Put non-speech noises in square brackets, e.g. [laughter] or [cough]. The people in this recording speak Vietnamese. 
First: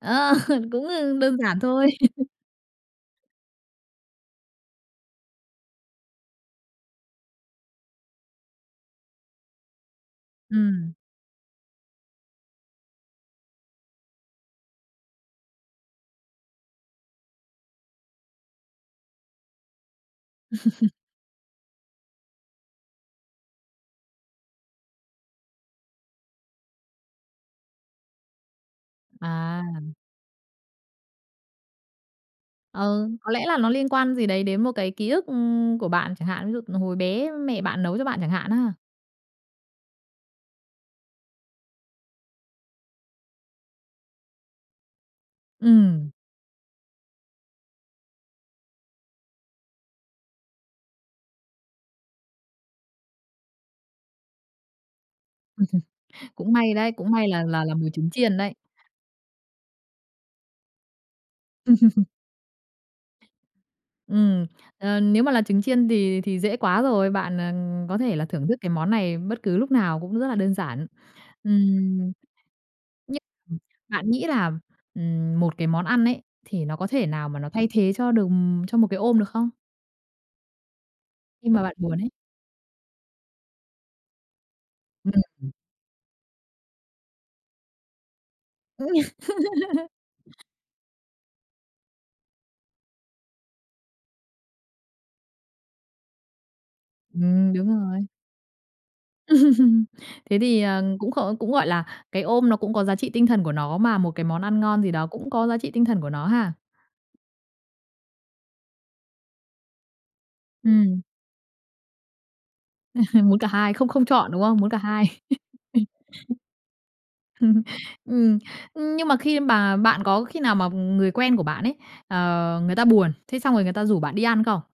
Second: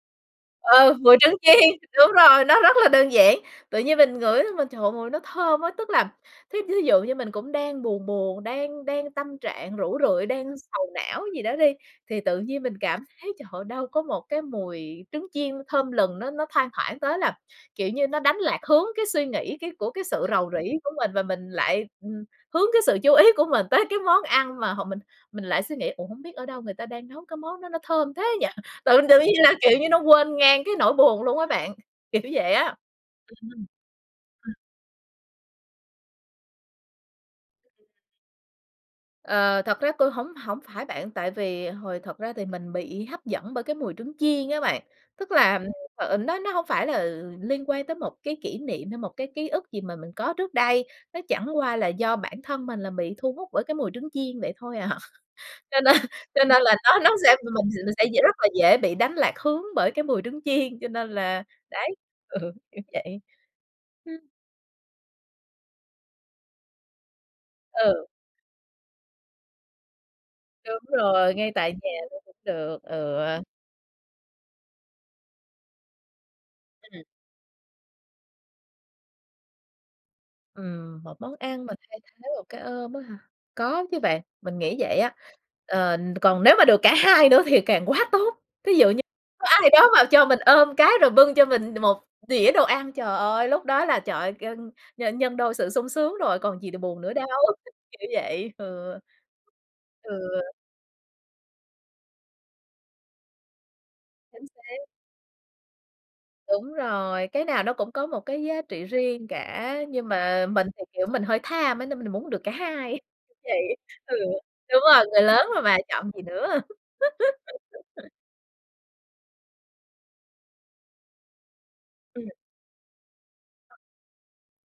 Ờ, [laughs] cũng, Ừ, ơ, mùi trứng đơn giản chiên, thôi. đúng [laughs] rồi, nó rất là đơn giản. Tự nhiên mình ngửi mà, trời, mùi nó thơm á. Tức là, thí thí dụ như mình cũng đang buồn buồn, đang đang tâm trạng rũ rượi, đang sầu Ừm. não gì đó đi, thì tự nhiên mình cảm thấy, trời ơi, đâu có một cái mùi trứng chiên thơm lừng, nó nó thoang thoảng tới là, kiểu như, nó đánh lạc hướng cái suy nghĩ cái của cái sự rầu rĩ của [chuckles] mình, và mình lại, ừm, hướng cái sự chú ý của mình tới cái món ăn mà họ mình mình lại suy nghĩ: "Ủa, hông biết ở đâu người ta đang nấu cái món đó nó thơm thế nhỉ?" [chuckles] Tự tự nhiên là, À! kiểu như, nó quên ngang cái nỗi buồn luôn á bạn, kiểu vậy á. Ừ, có lẽ là Ừm. nó liên quan gì đấy Ừm. đến một cái ký ức của bạn chẳng hạn, ví dụ hồi bé mẹ bạn nấu cho bạn chẳng hạn á. Ờ, thật ra tui hổng hổng phải bạn, tại vì hồi thật ra thì mình bị hấp dẫn bởi cái mùi trứng chiên á bạn. Tức là, Ừm. ờ, nó nó hông phải là liên quan tới một cái kỷ niệm hay một cái ký ức gì mà mình có trước đây, nó chẳng qua là do bản thân mình là bị thu hút bởi cái mùi trứng chiên, vậy thôi à. Cho nên [laughs] cho Cũng nên may là đấy, nó cũng nó may sẽ là là mình là sẽ d mùi sẽ trứng dễ, rất chiên là đấy. dễ bị đánh lạc hướng bởi cái mùi trứng chiên, cho nên là, đấy, [laughs] ừ, kiểu vậy. Ừm. Ừm, ờ, nếu mà là trứng chiên thì thì dễ quá rồi, bạn, ờ, có Ừ. thể là thưởng thức cái món này bất cứ lúc nào cũng rất là đơn Đúng giản. rồi, ngay tại nhà Ừm. luôn cũng được, ừ. Nh ừm, bạn nghĩ là, ừm, một cái món ăn ấy, thì nó có Ừm. thể nào mà nó thay thế cho được cho một cái ôm được không? Ừm, một món Khi mà ăn mà bạn buồn thay ấy. thế một cái ôm á hả? Có chứ bạn, mình nghĩ vậy á. [unintelligible] Ừm. Ờ, còn nếu mà được cả hai nữa thì càng quá tốt. Thí dụ như có ai đó [laughs] mà cho mình ôm cái, rồi bưng cho mình một đĩa đồ ăn, trời ơi, lúc đó là, trời ơi, gân nhân nhân đôi sự sung sướng rồi, còn gì đ buồn nữa đâu, Ừm, đúng [unintelligible] rồi. kiểu vậy, ừ. [laughs] Thế Ừ. thì, ờ, cũng kh cũng, gọi là, cái ôm nó cũng có giá trị tinh thần của nó, mà một cái món Chính ăn xác. ngon gì đó cũng có giá trị tinh thần của nó ha. Đúng rồi, cái nào nó cũng có một cái giá trị riêng cả. Nhưng mà mình thì, Ừm. kiểu, mình hơi tham á, nên mình muốn được cả hai, [laughs] Muốn cả hai, vậy không không Ừ, chọn, đúng không? Muốn cả đúng rồi, hai. người lớn rồi [laughs] mà [chuckles] chọn gì nữa. [laughs] Ừm, ưm, nhưng mà khi bà bạn có khi nào mà người quen của bạn ấy, Ừm. ờ, người ta buồn, thế xong rồi người ta rủ bạn đi ăn không?